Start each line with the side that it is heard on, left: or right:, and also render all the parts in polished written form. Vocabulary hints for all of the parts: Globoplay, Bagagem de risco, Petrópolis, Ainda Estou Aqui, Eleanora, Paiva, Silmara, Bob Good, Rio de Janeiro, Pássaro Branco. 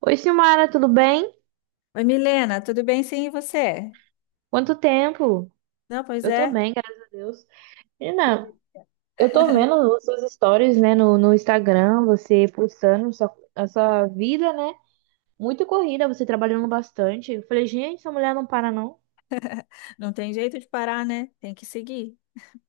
right: Oi, Silmara, tudo bem?
left: Oi, Milena, tudo bem? Sim, e você?
right: Quanto tempo?
left: Não, pois
right: Eu tô
left: é,
right: bem, graças a Deus. Menina, eu tô vendo as suas stories, né, no Instagram, você postando a sua vida, né? Muito corrida, você trabalhando bastante. Eu falei, gente, essa mulher não para, não.
left: não tem jeito de parar, né? Tem que seguir.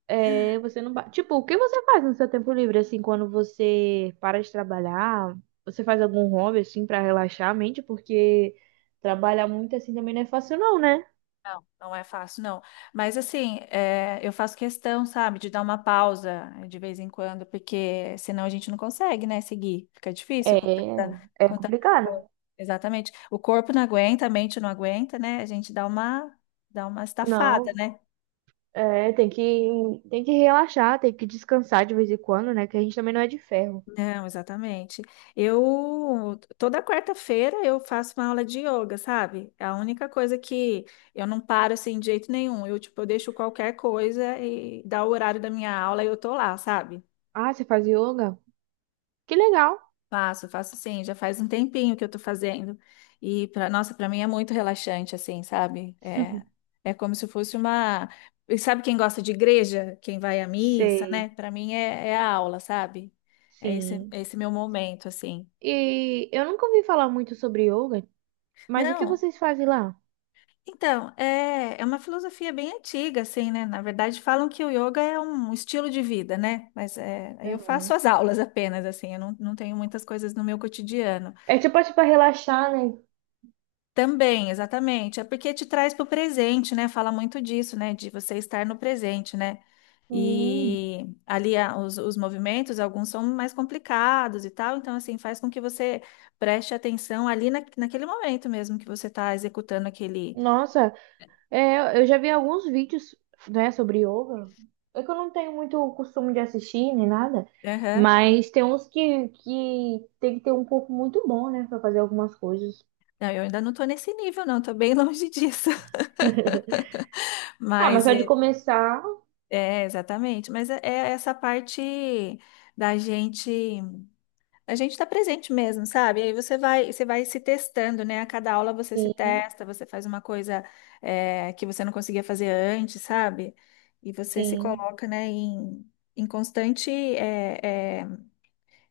right: É, você não. Tipo, o que você faz no seu tempo livre, assim, quando você para de trabalhar? Você faz algum hobby, assim, pra relaxar a mente? Porque trabalhar muito, assim, também não é fácil, não, né?
left: Não, não é fácil, não. Mas assim, eu faço questão, sabe, de dar uma pausa de vez em quando, porque senão a gente não consegue, né, seguir. Fica difícil
right: É,
left: com
right: é
left: tanta
right: complicado.
left: coisa. Exatamente. O corpo não aguenta, a mente não aguenta, né? A gente dá uma estafada,
right: Não,
left: né?
right: é, tem que relaxar, tem que descansar de vez em quando, né? Que a gente também não é de ferro.
left: Não, exatamente. Eu toda quarta-feira eu faço uma aula de yoga, sabe? É a única coisa que eu não paro assim de jeito nenhum. Eu tipo, eu deixo qualquer coisa e dá o horário da minha aula e eu tô lá, sabe?
right: Ah, você faz yoga? Que legal.
left: Faço, faço sim, já faz um tempinho que eu tô fazendo. E para mim é muito relaxante assim, sabe? É como se fosse uma. E sabe, quem gosta de igreja, quem vai à missa, né?
right: Sei,
left: Para mim é a aula, sabe? É esse,
right: sim.
left: é esse meu momento assim.
right: E eu nunca ouvi falar muito sobre yoga, mas o que
left: Não.
right: vocês fazem lá?
left: Então, é uma filosofia bem antiga, assim, né? Na verdade, falam que o yoga é um estilo de vida, né? Mas eu faço
right: Aham.
left: as aulas apenas, assim, eu não tenho muitas coisas no meu cotidiano.
right: É tipo assim pra relaxar, né?
left: Também, exatamente, é porque te traz para o presente, né? Fala muito disso, né? De você estar no presente, né?
right: Sim.
left: E ali os movimentos, alguns são mais complicados e tal, então, assim, faz com que você preste atenção ali naquele momento mesmo que você está executando aquele.
right: Nossa, é, eu já vi alguns vídeos, né, sobre yoga. É que eu não tenho muito o costume de assistir nem nada, mas tem uns que tem que ter um corpo muito bom, né, pra fazer algumas coisas.
left: Não, eu ainda não estou nesse nível, não, estou bem longe disso.
right: Ah, mas
left: Mas
right: só de começar,
left: exatamente. Mas é essa parte da gente, a gente está presente mesmo, sabe? Aí você vai se testando, né? A cada aula você se
right: sim,
left: testa, você faz uma coisa que você não conseguia fazer antes, sabe? E você se
right: sim,
left: coloca, né, em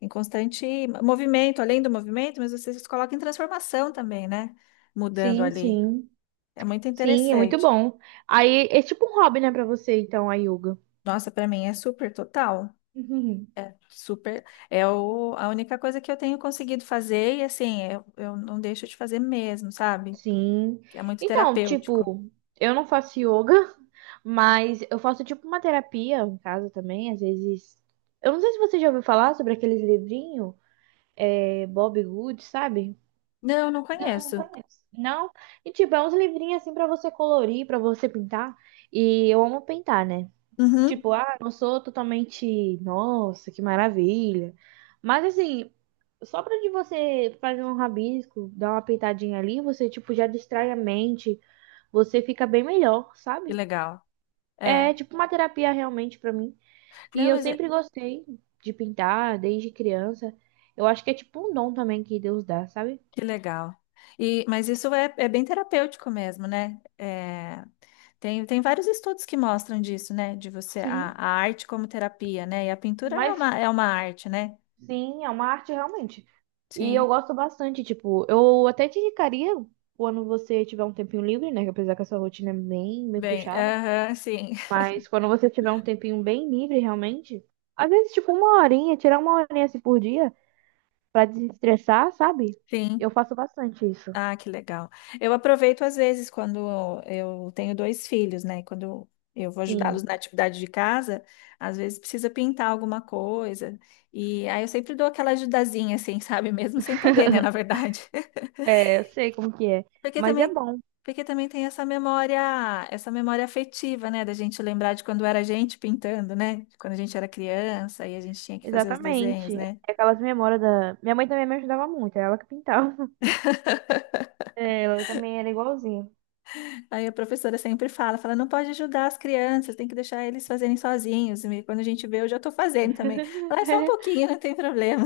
left: em constante movimento, além do movimento, mas você se coloca em transformação também, né? Mudando
right: sim,
left: ali.
right: sim,
left: É muito
right: sim, é muito
left: interessante.
right: bom. Aí é tipo um hobby, né, pra você, então, a yoga.
left: Nossa, para mim é super total.
right: Uhum.
left: É super. É a única coisa que eu tenho conseguido fazer, e assim, eu não deixo de fazer mesmo, sabe?
right: Sim.
left: Que é muito
right: Então,
left: terapêutico.
right: tipo, eu não faço yoga, mas eu faço tipo uma terapia em casa também, às vezes. Eu não sei se você já ouviu falar sobre aqueles livrinhos, é, Bob Good, sabe?
left: Não, não
right: Não, não
left: conheço.
right: conheço. Não? E tipo, é uns livrinhos assim pra você colorir, pra você pintar. E eu amo pintar, né?
left: Uhum,
right: Tipo, ah, não sou totalmente, nossa, que maravilha. Mas assim, só pra de você fazer um rabisco, dar uma pitadinha ali, você tipo já distrai a mente, você fica bem melhor,
left: que
right: sabe?
left: legal.
right: É
left: É.
right: tipo uma terapia realmente pra mim. E
left: Não,
right: eu sempre gostei de pintar desde criança. Eu acho que é tipo um dom também que Deus dá, sabe?
left: que legal. E, mas isso é bem terapêutico mesmo, né? É, tem vários estudos que mostram disso, né? De você, a,
right: Sim.
left: a arte como terapia, né? E a pintura é
right: Mas
left: uma arte, né?
right: sim, é uma arte realmente. E eu
left: Sim.
right: gosto bastante, tipo, eu até te indicaria quando você tiver um tempinho livre, né? Que apesar que essa rotina é bem, bem
left: Bem,
right: puxada.
left: aham, sim.
right: Mas quando você tiver um tempinho bem livre, realmente, às vezes, tipo, uma horinha, tirar uma horinha assim por dia pra desestressar, sabe?
left: Sim.
right: Eu faço bastante isso.
left: Ah, que legal. Eu aproveito às vezes quando eu tenho dois filhos, né? Quando eu vou ajudá-los
right: Sim.
left: na atividade de casa, às vezes precisa pintar alguma coisa. E aí eu sempre dou aquela ajudazinha, assim, sabe? Mesmo sem poder, né? Na verdade.
right: É, eu sei como que é.
left: Porque
right: Mas é
left: também,
right: bom,
left: porque também tem essa memória afetiva, né? Da gente lembrar de quando era a gente pintando, né? de Quando a gente era criança e a gente tinha que fazer os desenhos,
right: exatamente.
left: né?
right: É aquelas memórias da. Minha mãe também me ajudava muito, era ela que pintava. É, ela também era igualzinha.
left: Aí a professora sempre fala, não pode ajudar as crianças, tem que deixar eles fazerem sozinhos. E quando a gente vê, eu já estou fazendo também. Fala, é só um pouquinho, não tem problema.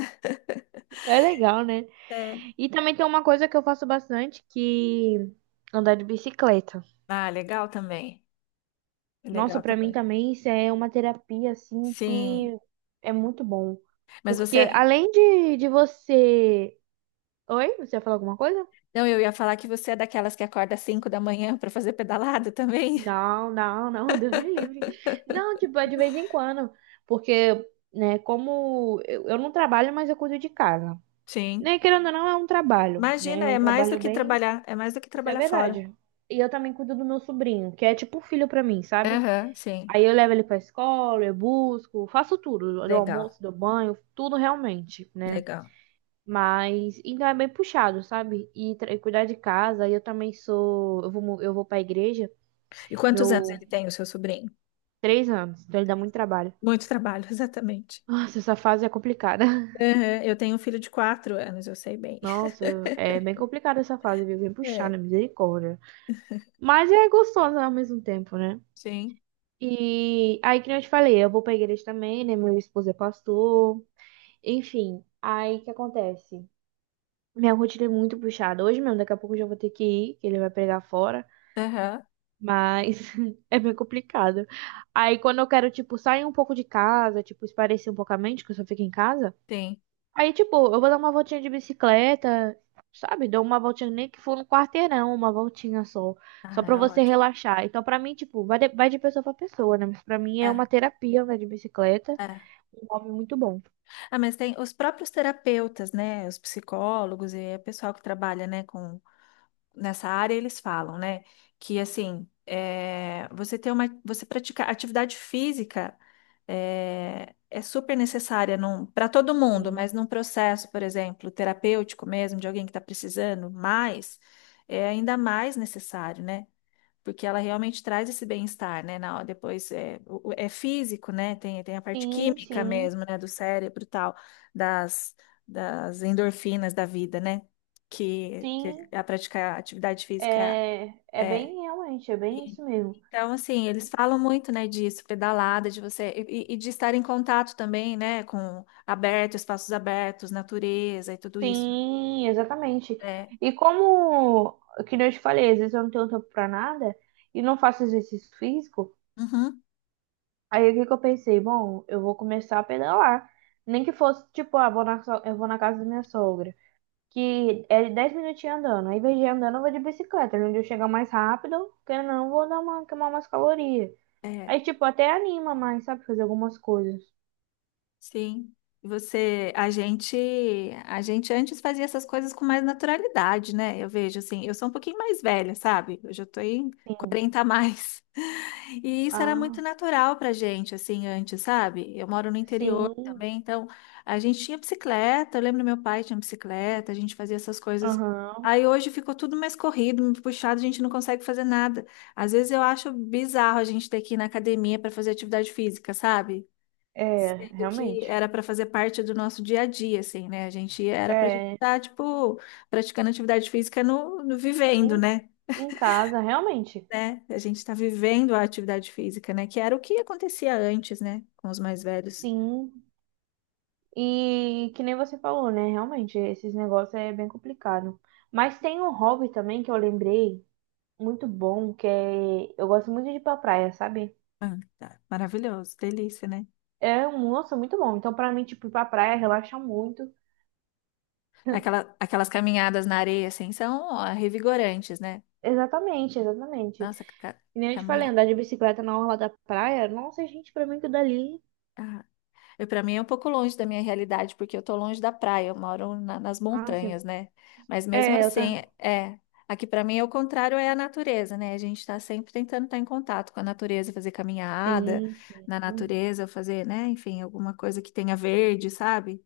right: É legal, né?
left: É.
right: E também tem uma coisa que eu faço bastante, que andar de bicicleta.
left: Ah, legal também.
right: Nossa,
left: Legal
right: pra mim
left: também.
right: também isso é uma terapia assim
left: Sim.
right: que é muito bom.
left: Mas você.
right: Porque além de você. Oi? Você ia falar alguma coisa?
left: Não, eu ia falar que você é daquelas que acorda às 5 da manhã para fazer pedalada também?
right: Não, não, não, Deus me livre. Não, tipo, é de vez em quando. Porque, né, como eu não trabalho, mas eu cuido de casa.
left: Sim.
right: Né, querendo ou não, é um trabalho, né?
left: Imagina,
right: É um
left: é mais do
right: trabalho
left: que
right: bem.
left: trabalhar, é mais do que
right: Isso é
left: trabalhar fora.
right: verdade. E eu também cuido do meu sobrinho, que é tipo um filho pra mim, sabe?
left: Aham, sim.
right: Aí eu levo ele pra escola, eu busco, faço tudo, do
left: Legal,
right: almoço, do banho, tudo realmente, né?
left: legal.
right: Mas ainda é bem puxado, sabe? E, e cuidar de casa, e eu também sou, eu vou pra igreja,
left: E quantos anos ele
right: meu
left: tem, o seu sobrinho?
right: 3 anos, então ele dá muito
left: 3 anos.
right: trabalho.
left: Muito trabalho, exatamente.
right: Nossa, essa fase é complicada.
left: Aham, eu tenho um filho de 4 anos, eu sei bem.
right: Nossa, é bem complicada essa fase, viu? Bem
left: É.
right: puxada, misericórdia. Mas é gostosa ao mesmo tempo, né?
left: Sim.
right: E aí, que nem eu te falei, eu vou pra igreja também, né? Meu esposo é pastor. Enfim, aí o que acontece? Minha rotina é muito puxada. Hoje mesmo, daqui a pouco eu já vou ter que ir, que ele vai pregar fora.
left: Aham,
right: Mas é bem complicado. Aí, quando eu quero, tipo, sair um pouco de casa, tipo, espairecer um pouco a mente, que eu só fico em casa.
left: tem.
right: Aí, tipo, eu vou dar uma voltinha de bicicleta, sabe? Dou uma voltinha, nem que for no quarteirão, uma voltinha só. Só
left: Ah,
right: pra
left: é
right: você
left: ótimo.
right: relaxar. Então, pra mim, tipo, vai de pessoa pra pessoa, né? Mas pra mim é uma
left: É,
right: terapia andar de bicicleta.
left: é.
right: Um hobby muito bom.
left: Ah, mas tem os próprios terapeutas, né? Os psicólogos e o pessoal que trabalha, né, com nessa área, eles falam, né, que assim, você praticar atividade física é super necessária para todo mundo,
right: Sim.
left: mas num processo, por exemplo, terapêutico mesmo, de alguém que está precisando mais, é ainda mais necessário, né? Porque ela realmente traz esse bem-estar, né? Depois é físico, né? Tem a parte
right: Sim,
left: química
right: sim,
left: mesmo, né? Do cérebro e tal, das, das endorfinas da vida, né? Que
right: sim.
left: a praticar atividade física
right: É, é
left: é.
right: bem realmente, é bem
left: E-
right: isso mesmo.
left: então, assim, eles falam muito, né, disso, pedalada, de você, e de estar em contato também, né, espaços abertos, natureza e tudo isso.
right: Sim, exatamente.
left: É.
right: E como, que nem eu te falei, às vezes eu não tenho tempo pra nada e não faço exercício físico,
left: Uhum.
right: aí o que que eu pensei? Bom, eu vou começar a pedalar. Nem que fosse, tipo, ah, vou na, eu vou na casa da minha sogra, que é 10 minutinhos andando. Aí, em vez de andando, eu vou de bicicleta, onde eu chegar mais rápido, porque não, vou dar uma, queimar umas calorias.
left: É.
right: Aí, tipo, até anima mais, sabe, fazer algumas coisas.
left: Sim. E Você, a gente, a gente antes fazia essas coisas com mais naturalidade, né? Eu vejo assim, eu sou um pouquinho mais velha, sabe? Eu já tô em
right: Sim.
left: 40 a mais. E isso era muito
right: Ah,
left: natural pra gente, assim, antes, sabe? Eu moro no interior
right: sim.
left: também, então a gente tinha bicicleta, eu lembro, meu pai tinha bicicleta, a gente fazia essas coisas.
right: Aham.
left: Aí hoje ficou tudo mais corrido, muito puxado, a gente não consegue fazer nada. Às vezes eu acho bizarro a gente ter que ir na academia para fazer atividade física, sabe?
right: É,
left: Sendo que
right: realmente.
left: era para fazer parte do nosso dia a dia, assim, né? A gente era para a gente
right: É.
left: estar, tipo, praticando atividade física no vivendo,
right: Em,
left: né?
right: em casa, realmente.
left: Né? A gente está vivendo a atividade física, né? Que era o que acontecia antes, né? Com os mais velhos.
right: Sim. E que nem você falou, né? Realmente, esses negócios é bem complicado. Mas tem um hobby também que eu lembrei, muito bom, que é. Eu gosto muito de ir pra praia, sabe?
left: Ah, tá. Maravilhoso, delícia, né?
right: É, um nossa, muito bom. Então, pra mim, tipo, ir pra praia relaxa muito.
left: Aquelas caminhadas na areia, assim, são ó, revigorantes, né?
right: Exatamente, exatamente.
left: Nossa,
right: E nem eu te falei,
left: caminhar.
right: andar de bicicleta na orla da praia, nossa, gente, pra mim que dali.
left: Para mim é um pouco longe da minha realidade, porque eu tô longe da praia, eu moro nas
right: Ah, sim.
left: montanhas, né? Mas mesmo
right: É, eu
left: assim,
right: tá.
left: é. Aqui para mim é o contrário, é a natureza, né? A gente está sempre tentando estar em contato com a natureza, fazer caminhada
right: Sim,
left: na
right: sim.
left: natureza, fazer, né? Enfim, alguma coisa que tenha verde, sabe?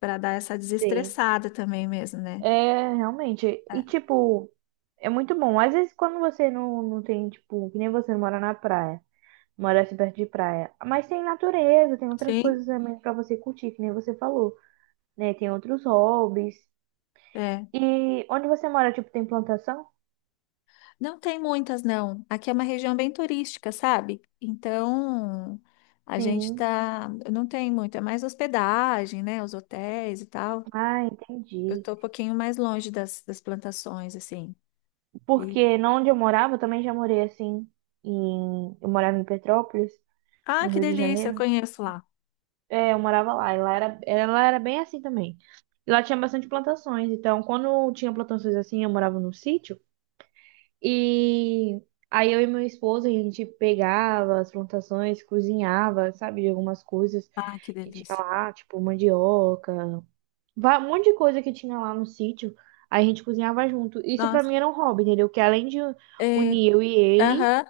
left: Para dar essa
right: Sim.
left: desestressada também mesmo, né?
right: É, realmente.
left: É.
right: E, tipo, é muito bom. Às vezes, quando você não, não tem, tipo, que nem você não mora na praia, mora assim perto de praia. Mas tem natureza, tem outras
left: Sim,
right: coisas também pra você curtir, que nem você falou, né? Tem outros hobbies.
left: é.
right: E onde você mora, tipo, tem plantação?
left: Não tem muitas, não. Aqui é uma região bem turística, sabe? Então, a gente
right: Sim.
left: tá. Não tem muito, é mais hospedagem, né? Os hotéis e tal.
right: Ah,
left: Eu
right: entendi.
left: tô um pouquinho mais longe das plantações, assim. E…
right: Porque não onde eu morava, eu também já morei assim. Eu morava em Petrópolis,
left: Ah,
right: no
left: que
right: Rio de
left: delícia, eu
right: Janeiro.
left: conheço lá.
right: É, eu morava lá, e lá era, ela era bem assim também. E lá tinha bastante plantações, então quando tinha plantações assim, eu morava num sítio, e aí eu e meu esposo, a gente pegava as plantações, cozinhava, sabe, de algumas coisas
left: Ah, que
right: que tinha
left: delícia.
right: lá, tipo mandioca, um monte de coisa que tinha lá no sítio, aí a gente cozinhava junto. Isso pra
left: Nossa.
right: mim era um hobby, entendeu? Que além de
left: É…
right: unir eu e ele,
left: Aham.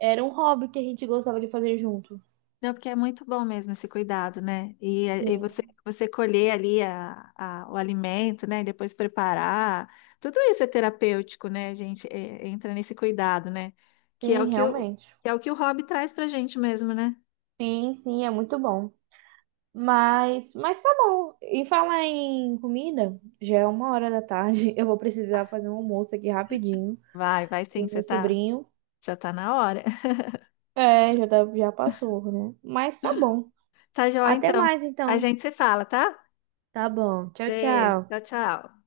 right: era um hobby que a gente gostava de fazer junto.
left: Não, porque é muito bom mesmo esse cuidado, né? E você,
right: Sim,
left: você colher ali o alimento, né? E depois preparar. Tudo isso é terapêutico, né, gente? Entra nesse cuidado, né? Que é
right: sim,
left: o,
right: realmente.
left: que é o que o hobby traz pra gente mesmo, né?
right: Sim, sim, é muito bom. Mas tá bom. E falar em comida, já é uma hora da tarde. Eu vou precisar fazer um almoço aqui rapidinho
left: Vai, vai sim,
right: pro
left: você
right: meu
left: tá,
right: sobrinho.
left: já tá na hora.
right: É, já, já passou, né? Mas tá bom.
left: Tá joia,
right: Até
left: então.
right: mais
left: A
right: então.
left: gente se fala, tá?
right: Tá bom. Tchau,
left: Beijo,
right: tchau.
left: tchau, tchau.